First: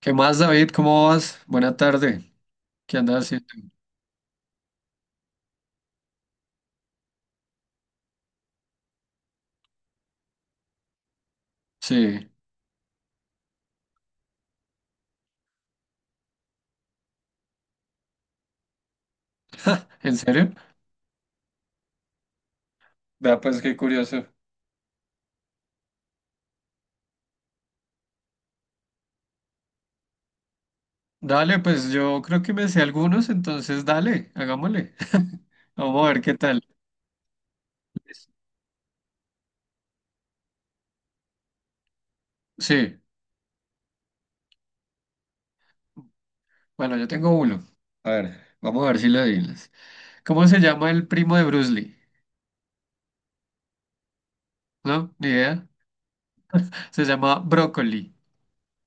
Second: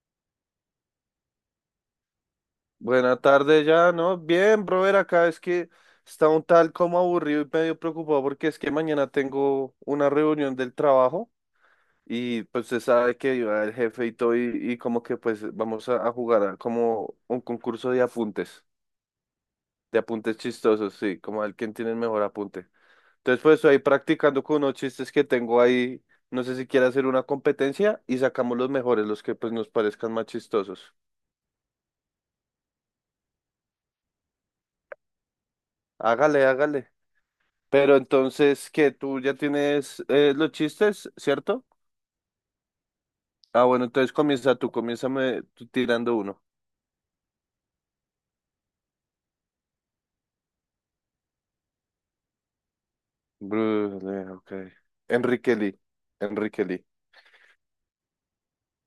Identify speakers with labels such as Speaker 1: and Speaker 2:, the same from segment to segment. Speaker 1: ¿Qué más, David? ¿Cómo vas? Buena tarde. ¿Qué
Speaker 2: Buena
Speaker 1: andas
Speaker 2: tarde
Speaker 1: haciendo?
Speaker 2: ya, ¿no? Bien, brother, acá es que está un tal como aburrido y medio preocupado porque es que mañana tengo una reunión del trabajo
Speaker 1: Sí.
Speaker 2: y pues se sabe que iba el jefe y todo y como que pues vamos a jugar a como un concurso de
Speaker 1: ¿En
Speaker 2: apuntes
Speaker 1: serio?
Speaker 2: chistosos, sí, como el quien tiene el mejor apunte.
Speaker 1: Vea,
Speaker 2: Entonces pues
Speaker 1: pues
Speaker 2: estoy
Speaker 1: qué
Speaker 2: ahí
Speaker 1: curioso.
Speaker 2: practicando con unos chistes que tengo ahí, no sé si quiere hacer una competencia y sacamos los mejores, los que pues nos parezcan más chistosos.
Speaker 1: Dale, pues yo creo que me sé algunos, entonces dale, hagámosle. Vamos a ver qué
Speaker 2: Hágale,
Speaker 1: tal.
Speaker 2: hágale. Pero entonces, que tú ya tienes los chistes, ¿cierto?
Speaker 1: Sí.
Speaker 2: Ah, bueno, entonces comienza tú, comiénzame tú tirando uno.
Speaker 1: Bueno, yo tengo uno. A ver, vamos a ver si lo adivinas. ¿Cómo se llama el primo de Bruce Lee?
Speaker 2: Brule, ok.
Speaker 1: ¿No? Ni
Speaker 2: Enrique
Speaker 1: idea.
Speaker 2: Lee, Enrique Lee.
Speaker 1: Se llama Brócoli.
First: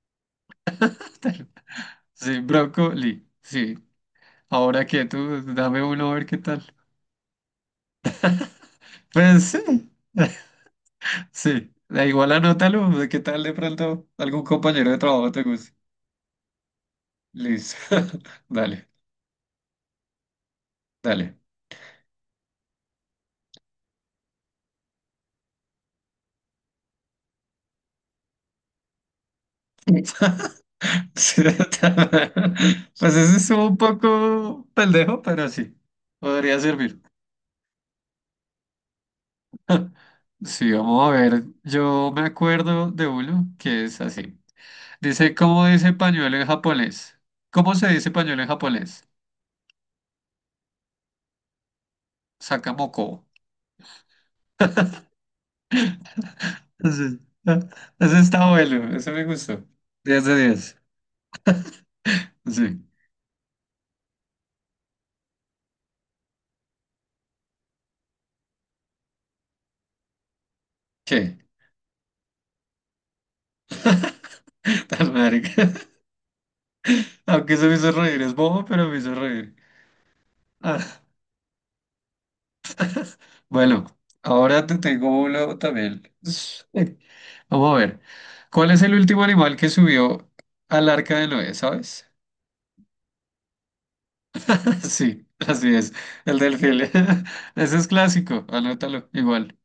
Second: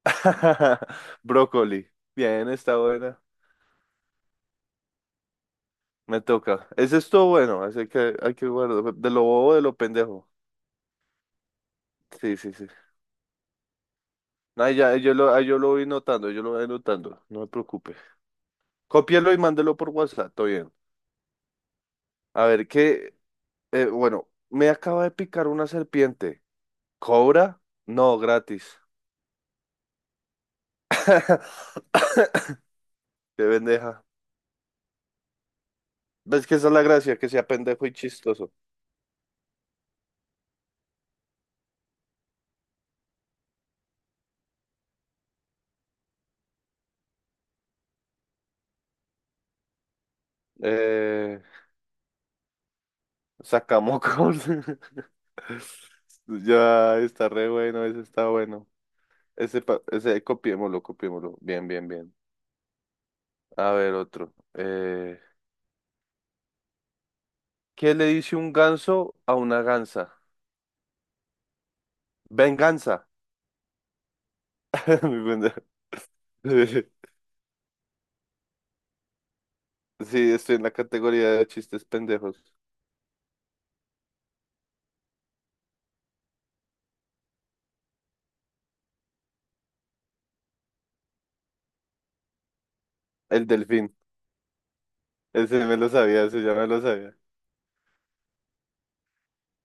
Speaker 2: Brócoli.
Speaker 1: Sí,
Speaker 2: Bien, está buena.
Speaker 1: Brócoli. Sí. Ahora que tú, dame uno a
Speaker 2: Me
Speaker 1: ver qué tal.
Speaker 2: toca. Ese estuvo bueno, así que hay que guardar. De lo
Speaker 1: Pues
Speaker 2: bobo,
Speaker 1: sí.
Speaker 2: de lo pendejo.
Speaker 1: Sí, da igual,
Speaker 2: Sí, sí, sí.
Speaker 1: anótalo, de qué tal de pronto algún
Speaker 2: Ay,
Speaker 1: compañero
Speaker 2: ya,
Speaker 1: de trabajo te
Speaker 2: yo lo
Speaker 1: guste.
Speaker 2: voy notando, yo lo voy notando, no me
Speaker 1: Listo.
Speaker 2: preocupe.
Speaker 1: Dale,
Speaker 2: Cópielo y mándelo por WhatsApp, todo bien.
Speaker 1: dale.
Speaker 2: A ver, qué, bueno, me acaba de picar una serpiente. ¿Cobra? No, gratis.
Speaker 1: Sí, pues ese
Speaker 2: Qué
Speaker 1: estuvo un
Speaker 2: pendeja.
Speaker 1: poco pendejo, pero sí,
Speaker 2: ¿Ves que
Speaker 1: podría
Speaker 2: esa es la
Speaker 1: servir.
Speaker 2: gracia? Que sea pendejo y chistoso.
Speaker 1: Sí, vamos a ver. Yo me acuerdo de uno que es así. Dice, ¿cómo dice pañuelo en japonés? ¿Cómo se dice pañuelo en japonés?
Speaker 2: Eh,
Speaker 1: Sakamoko.
Speaker 2: sacamos. Ya
Speaker 1: Sí.
Speaker 2: está re
Speaker 1: Ah,
Speaker 2: bueno, ese
Speaker 1: ese
Speaker 2: está
Speaker 1: está
Speaker 2: bueno.
Speaker 1: bueno, ese me
Speaker 2: Ese,
Speaker 1: gustó.
Speaker 2: ese
Speaker 1: 10 de 10.
Speaker 2: copiémoslo, copiémoslo. Bien, bien, bien.
Speaker 1: Sí.
Speaker 2: A ver, otro. ¿Qué le dice un ganso a una gansa?
Speaker 1: ¿Qué?
Speaker 2: Venganza.
Speaker 1: Tan
Speaker 2: Muy
Speaker 1: verga.
Speaker 2: pendejo.
Speaker 1: Aunque eso me hizo reír, es bobo, pero me hizo reír.
Speaker 2: Sí, estoy en la
Speaker 1: Ah,
Speaker 2: categoría de chistes pendejos.
Speaker 1: bueno, ahora te tengo uno también. Vamos a ver. ¿Cuál es el último animal que subió al arca de Noé, sabes?
Speaker 2: El delfín.
Speaker 1: Sí,
Speaker 2: Ese
Speaker 1: así
Speaker 2: me lo
Speaker 1: es,
Speaker 2: sabía,
Speaker 1: el
Speaker 2: ese ya me
Speaker 1: delfín.
Speaker 2: lo sabía.
Speaker 1: Ese es clásico, anótalo, igual.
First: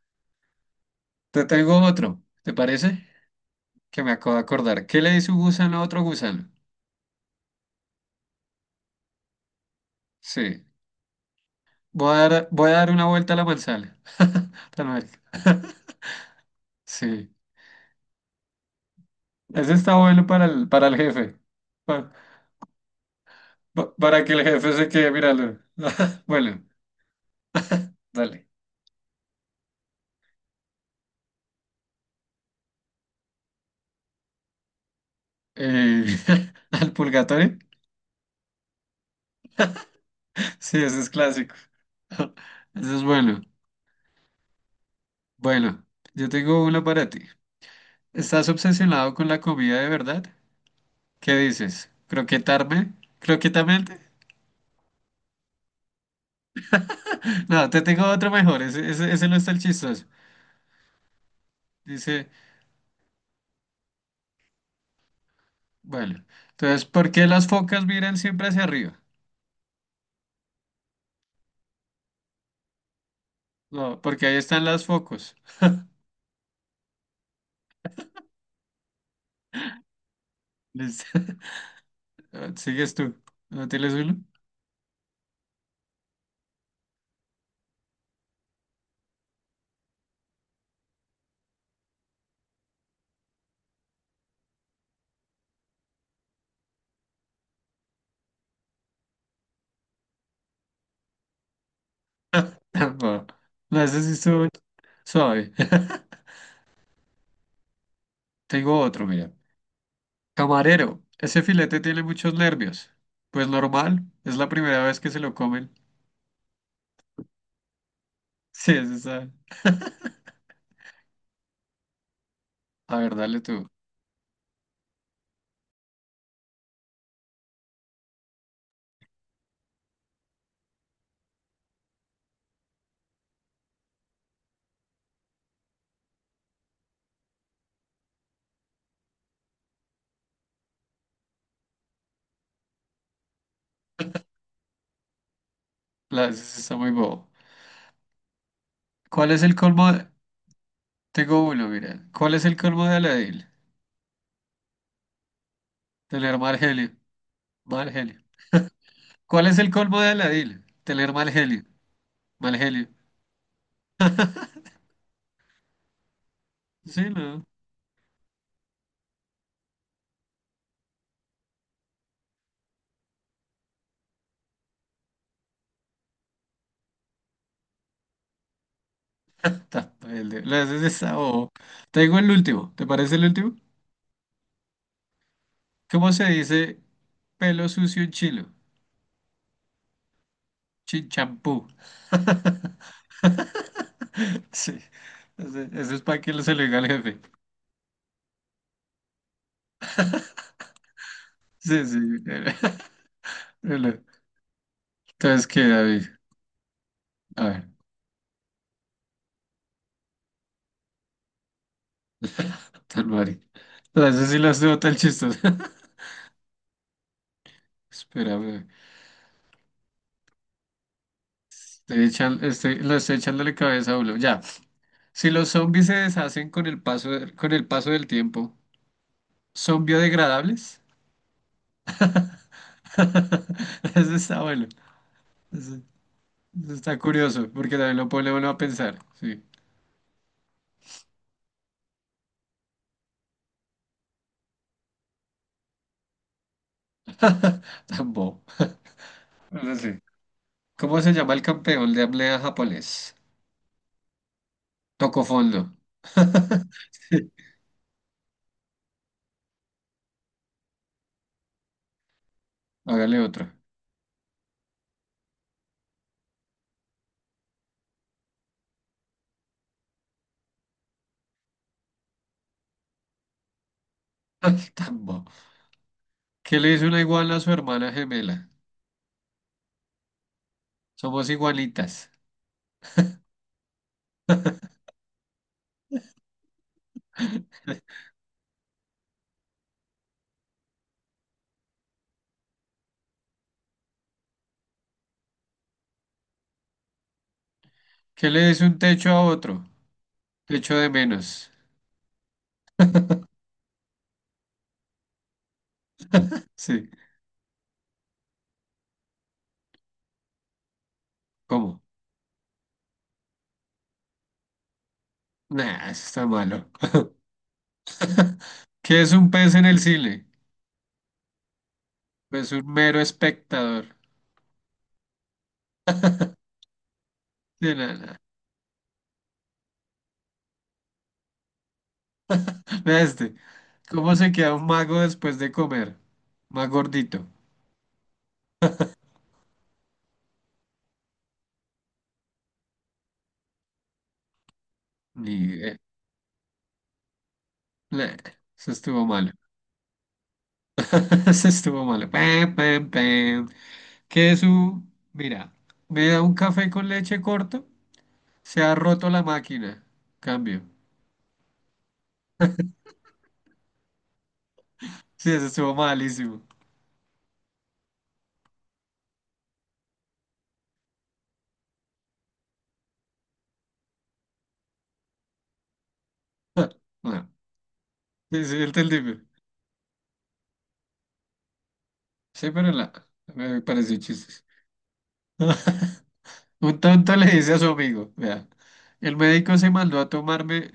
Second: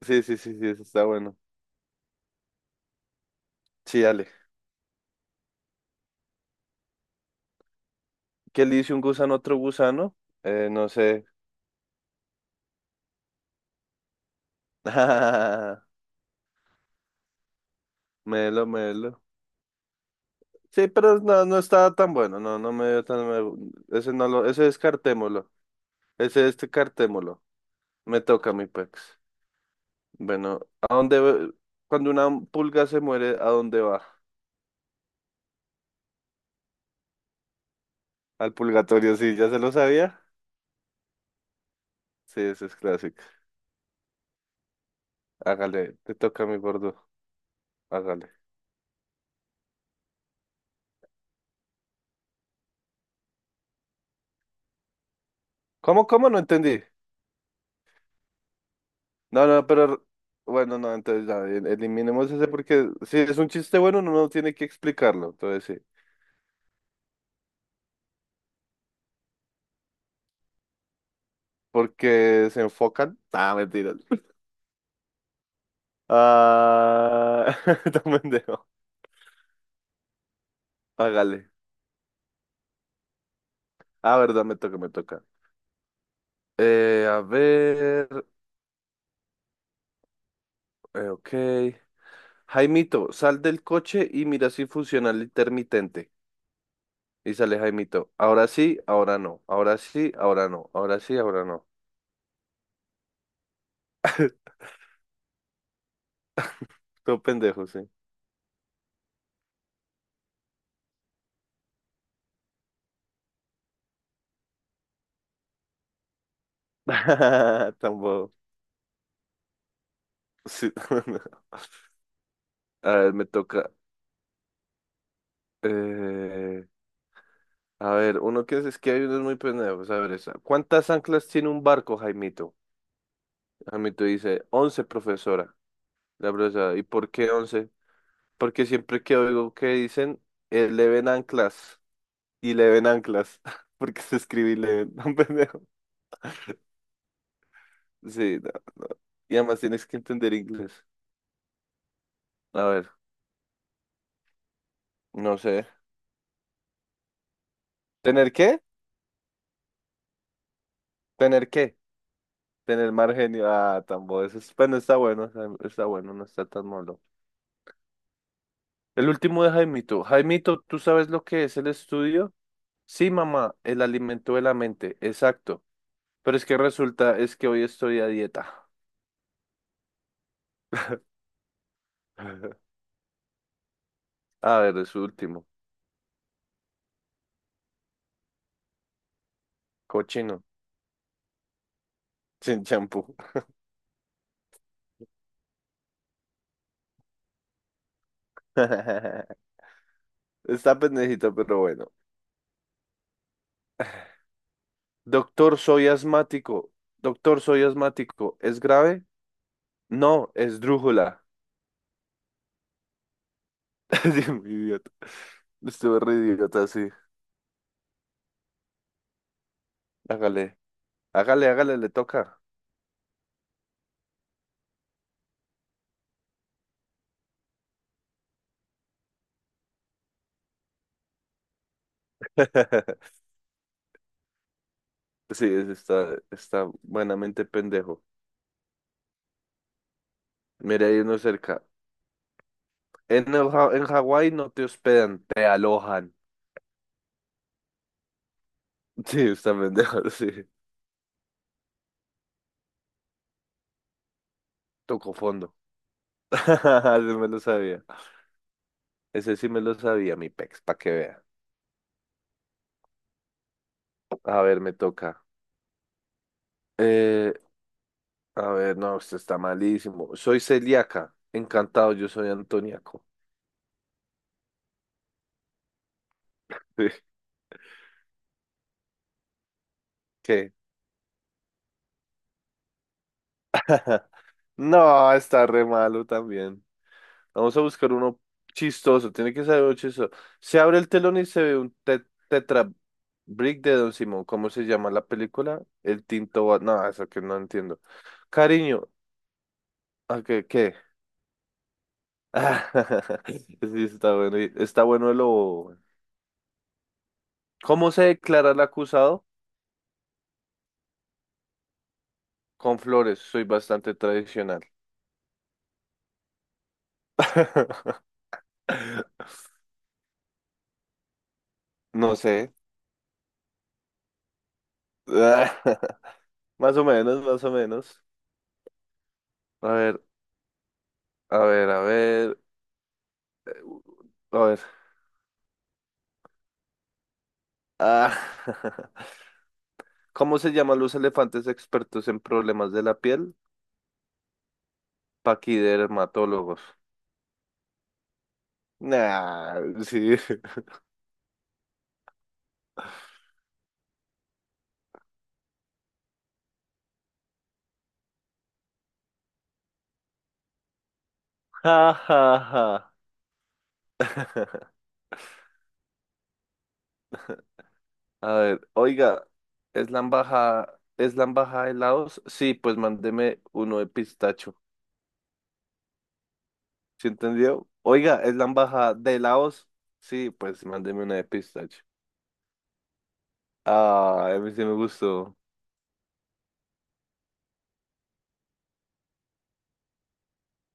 Speaker 2: Sí, sí, sí, sí, eso está bueno.
Speaker 1: Te tengo otro, ¿te parece?
Speaker 2: Sí,
Speaker 1: Que me
Speaker 2: dale.
Speaker 1: acabo de acordar. ¿Qué le dice un gusano a otro gusano?
Speaker 2: ¿Qué le dice un gusano a otro gusano?
Speaker 1: Sí,
Speaker 2: No sé.
Speaker 1: voy a dar una vuelta a la manzana. Tan verga. Sí.
Speaker 2: Melo, melo.
Speaker 1: Ese está bueno
Speaker 2: Sí,
Speaker 1: para el
Speaker 2: pero
Speaker 1: jefe.
Speaker 2: no, no estaba
Speaker 1: Pa-
Speaker 2: tan bueno. No, no me dio tan.
Speaker 1: pa-
Speaker 2: me- Ese
Speaker 1: Para,
Speaker 2: no
Speaker 1: que el
Speaker 2: lo. Ese
Speaker 1: jefe se quede,
Speaker 2: descartémoslo.
Speaker 1: míralo.
Speaker 2: Ese
Speaker 1: Bueno,
Speaker 2: descartémoslo. Me
Speaker 1: dale.
Speaker 2: toca mi pex. Bueno, ¿a dónde. ve- Cuando una pulga se muere, ¿a dónde va?
Speaker 1: Eh, ¿al purgatorio?
Speaker 2: Al purgatorio, sí, ¿ya se lo sabía?
Speaker 1: Sí, ese es clásico.
Speaker 2: Sí, ese es
Speaker 1: Ese es
Speaker 2: clásico.
Speaker 1: bueno. Bueno,
Speaker 2: Hágale, te
Speaker 1: yo
Speaker 2: toca mi
Speaker 1: tengo uno
Speaker 2: gordo.
Speaker 1: para ti.
Speaker 2: Hágale.
Speaker 1: ¿Estás obsesionado con la comida de verdad? ¿Qué dices? ¿Croquetarme? ¿Croquetamente?
Speaker 2: ¿Cómo, cómo? No entendí.
Speaker 1: No, te tengo otro mejor. Ese no
Speaker 2: No,
Speaker 1: está el
Speaker 2: no,
Speaker 1: chistoso.
Speaker 2: pero bueno, no, entonces ya,
Speaker 1: Dice,
Speaker 2: eliminemos ese porque si es un chiste bueno, uno no tiene que explicarlo, entonces sí,
Speaker 1: bueno, entonces, ¿por qué las focas miran siempre hacia arriba?
Speaker 2: porque se enfocan. Ah, mentiras.
Speaker 1: No, porque ahí están las focos.
Speaker 2: Ah, no, pendejo. Hágale.
Speaker 1: Ah, ¿sigues tú? ¿No tienes
Speaker 2: Ah,
Speaker 1: uno?
Speaker 2: verdad, me toca, me toca. A ver, ok. Jaimito, sal del coche y mira si funciona el intermitente. Y sale Jaimito. Ahora sí, ahora no. Ahora sí, ahora no. Ahora sí, ahora no.
Speaker 1: No, no, ese sí estuvo suave.
Speaker 2: Todo pendejo, sí.
Speaker 1: Tengo otro, mira. Camarero, ese filete tiene muchos nervios. Pues normal, es la primera vez que se lo comen.
Speaker 2: Tampoco.
Speaker 1: Sí, ese está.
Speaker 2: Sí. A
Speaker 1: A
Speaker 2: ver,
Speaker 1: ver,
Speaker 2: me
Speaker 1: dale tú.
Speaker 2: toca. eh, a ver, uno que es que hay unos muy pendejos. A ver, esa. ¿Cuántas anclas tiene un barco, Jaimito? Jaimito dice, once, profesora. La profesora, ¿y por qué once? Porque siempre que oigo que dicen, le ven anclas y le ven anclas. Porque se escribe y le ven, un pendejo.
Speaker 1: La, ese sí está muy bobo.
Speaker 2: Sí, no.
Speaker 1: ¿Cuál
Speaker 2: Y
Speaker 1: es el
Speaker 2: además tienes
Speaker 1: colmo
Speaker 2: que
Speaker 1: de-
Speaker 2: entender inglés.
Speaker 1: Tengo uno, mira. ¿Cuál es el
Speaker 2: A
Speaker 1: colmo
Speaker 2: ver,
Speaker 1: de Aladil?
Speaker 2: no sé.
Speaker 1: Tener mal genio. Mal genio.
Speaker 2: ¿Tener qué?
Speaker 1: ¿Cuál es el colmo de Aladil? Tener mal
Speaker 2: ¿Tener
Speaker 1: genio.
Speaker 2: qué?
Speaker 1: Mal genio.
Speaker 2: Tener margen. Ah, tambo. Eso es, bueno, está está bueno, no está tan malo.
Speaker 1: Sí, no.
Speaker 2: El último de Jaimito. Jaimito, ¿tú sabes lo que es el estudio? Sí, mamá, el alimento de la mente, exacto. Pero es que resulta, es que hoy estoy a dieta.
Speaker 1: Está, el de- la, ese sí está bobo. Tengo el último. ¿Te parece el último?
Speaker 2: A ver, es su último.
Speaker 1: ¿Cómo se dice pelo sucio en chilo?
Speaker 2: Cochino,
Speaker 1: Chinchampú.
Speaker 2: sin champú.
Speaker 1: Sí, eso es para que lo, se lo diga al jefe.
Speaker 2: Está pendejito, pero
Speaker 1: Sí,
Speaker 2: bueno.
Speaker 1: sí. Bueno, entonces,
Speaker 2: Doctor,
Speaker 1: ¿qué,
Speaker 2: soy
Speaker 1: David?
Speaker 2: asmático. Doctor,
Speaker 1: A
Speaker 2: soy
Speaker 1: ver,
Speaker 2: asmático. ¿Es grave? No, es drújula.
Speaker 1: tal Mari. Entonces,
Speaker 2: Sí,
Speaker 1: sí
Speaker 2: muy
Speaker 1: las veo
Speaker 2: idiota.
Speaker 1: tan chistosas.
Speaker 2: Estuve re idiota, sí.
Speaker 1: Espérame,
Speaker 2: Hágale. Hágale, hágale, le
Speaker 1: estoy
Speaker 2: toca.
Speaker 1: echan- estoy- la estoy echándole cabeza a uno. Ya, si los zombies se deshacen con el paso, con el paso del tiempo, ¿son biodegradables? Eso está bueno.
Speaker 2: Sí, está, está
Speaker 1: Está
Speaker 2: buenamente
Speaker 1: curioso, porque también
Speaker 2: pendejo.
Speaker 1: lo pone uno a pensar. Sí.
Speaker 2: Mira, hay uno cerca. En, en Hawái no te hospedan, te alojan.
Speaker 1: Tan bobo.
Speaker 2: Sí, está
Speaker 1: Ahora sí.
Speaker 2: pendejo, sí.
Speaker 1: ¿Cómo se llama el campeón de apnea japonés?
Speaker 2: Tocó
Speaker 1: Tocó
Speaker 2: fondo.
Speaker 1: fondo.
Speaker 2: Ese me
Speaker 1: Sí.
Speaker 2: lo sabía. Ese sí me lo sabía, mi pex, para que vea.
Speaker 1: Hágale otro.
Speaker 2: A ver, me toca. Eh, a ver, no, esto está malísimo. Soy celíaca. Encantado, yo soy antoniaco.
Speaker 1: Ay, tan bobo. ¿Qué le dice una iguana a su hermana gemela?
Speaker 2: ¿Qué?
Speaker 1: Somos igualitas.
Speaker 2: No, está re malo también. Vamos a buscar uno chistoso, tiene que ser uno chistoso. Se abre el telón y se ve un tetra brick de Don Simón. ¿Cómo se llama la película? El Tinto Bat. No, eso que no entiendo.
Speaker 1: ¿Qué le dice un
Speaker 2: Cariño,
Speaker 1: techo a otro?
Speaker 2: ¿a qué, qué?
Speaker 1: Techo de menos.
Speaker 2: Sí, está bueno. Está bueno lo. Bobo.
Speaker 1: Sí.
Speaker 2: ¿Cómo se declara el acusado?
Speaker 1: ¿Cómo?
Speaker 2: Con flores, soy bastante tradicional.
Speaker 1: Nah, eso está malo. ¿Qué es un pez en el cine?
Speaker 2: No sé.
Speaker 1: Pues un mero espectador.
Speaker 2: Más o menos, más o
Speaker 1: Sí, no,
Speaker 2: menos.
Speaker 1: no.
Speaker 2: A ver, a ver, a ver,
Speaker 1: Vea este. ¿Cómo se
Speaker 2: a
Speaker 1: queda
Speaker 2: ver.
Speaker 1: un mago después de comer? Más gordito.
Speaker 2: Ah. ¿Cómo se llaman los elefantes expertos en problemas de la piel?
Speaker 1: Ni idea.
Speaker 2: Paquidermatólogos.
Speaker 1: Bleh, eso estuvo malo.
Speaker 2: Nah, sí.
Speaker 1: Eso estuvo malo. Pam, pam, pam. Mira, me da un café con leche corto. Se ha roto la máquina. Cambio.
Speaker 2: Ja, ja, ja.
Speaker 1: Sí, eso estuvo malísimo.
Speaker 2: A ver, oiga, ¿es la embajada de Laos? Sí, pues mándeme uno de pistacho. ¿Sí
Speaker 1: No.
Speaker 2: entendió? Oiga, ¿es
Speaker 1: Sí,
Speaker 2: la
Speaker 1: sí,
Speaker 2: embajada de
Speaker 1: entendible.
Speaker 2: Laos? Sí, pues mándeme una de pistacho.
Speaker 1: Sí, me pareció
Speaker 2: Ah, a
Speaker 1: chistes.
Speaker 2: mí sí me gustó.
Speaker 1: Un tonto le dice a su amigo, vea, el médico se mandó a tomarme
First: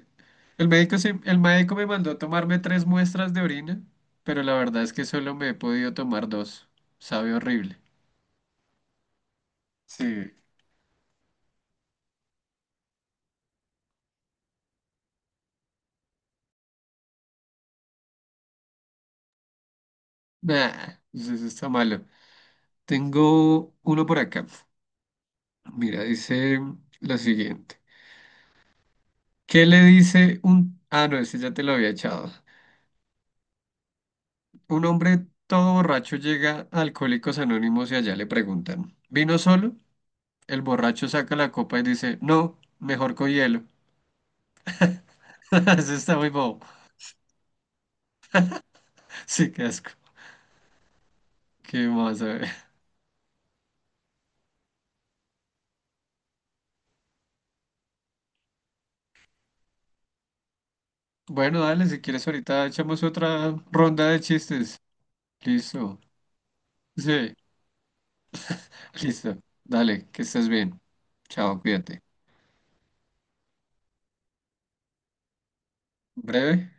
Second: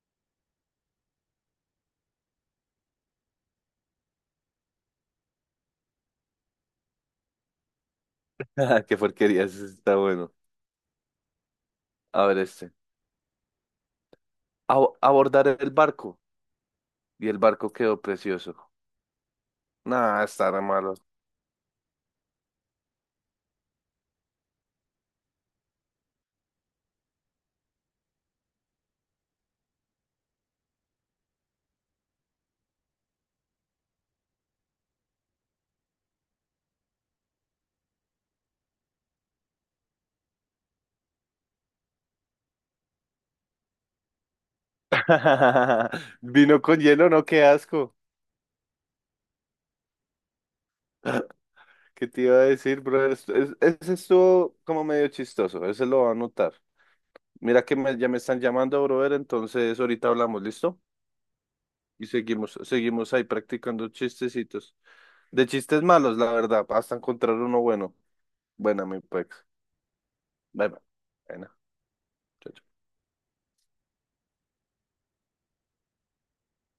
Speaker 1: El médico, me mandó a tomarme tres muestras de orina, pero la verdad es que solo me he podido tomar dos. Sabe horrible.
Speaker 2: Qué porquería, ese sí está
Speaker 1: Sí.
Speaker 2: bueno. A ver este. Abordar el barco. Y el barco quedó precioso. Nah, está re malo.
Speaker 1: Nah, pues eso sí está malo. Tengo uno por acá. Mira, dice lo siguiente. ¿Qué le dice un... Ah, no, ese ya te lo había echado. Un hombre todo borracho llega a Alcohólicos Anónimos y allá le preguntan, ¿vino solo? El borracho saca la copa y dice, no, mejor con hielo. Eso está muy bobo.
Speaker 2: Vino con hielo, no, qué asco.
Speaker 1: Sí, qué asco. ¿Qué
Speaker 2: ¿Qué
Speaker 1: más?
Speaker 2: te
Speaker 1: A
Speaker 2: iba a
Speaker 1: ver.
Speaker 2: decir, brother? Ese estuvo como medio chistoso, ese lo va a notar. Mira que ya me están llamando, brother, entonces ahorita hablamos, ¿listo?
Speaker 1: Bueno, dale, si
Speaker 2: Y
Speaker 1: quieres
Speaker 2: seguimos,
Speaker 1: ahorita echamos
Speaker 2: seguimos ahí
Speaker 1: otra
Speaker 2: practicando
Speaker 1: ronda de
Speaker 2: chistecitos.
Speaker 1: chistes.
Speaker 2: De chistes
Speaker 1: Listo.
Speaker 2: malos, la verdad, hasta
Speaker 1: Sí,
Speaker 2: encontrar uno bueno. Buena, mi
Speaker 1: listo.
Speaker 2: pex.
Speaker 1: Dale, que estés
Speaker 2: Bye, bye.
Speaker 1: bien.
Speaker 2: Bueno,
Speaker 1: Chao, cuídate.
Speaker 2: chao,
Speaker 1: Breve.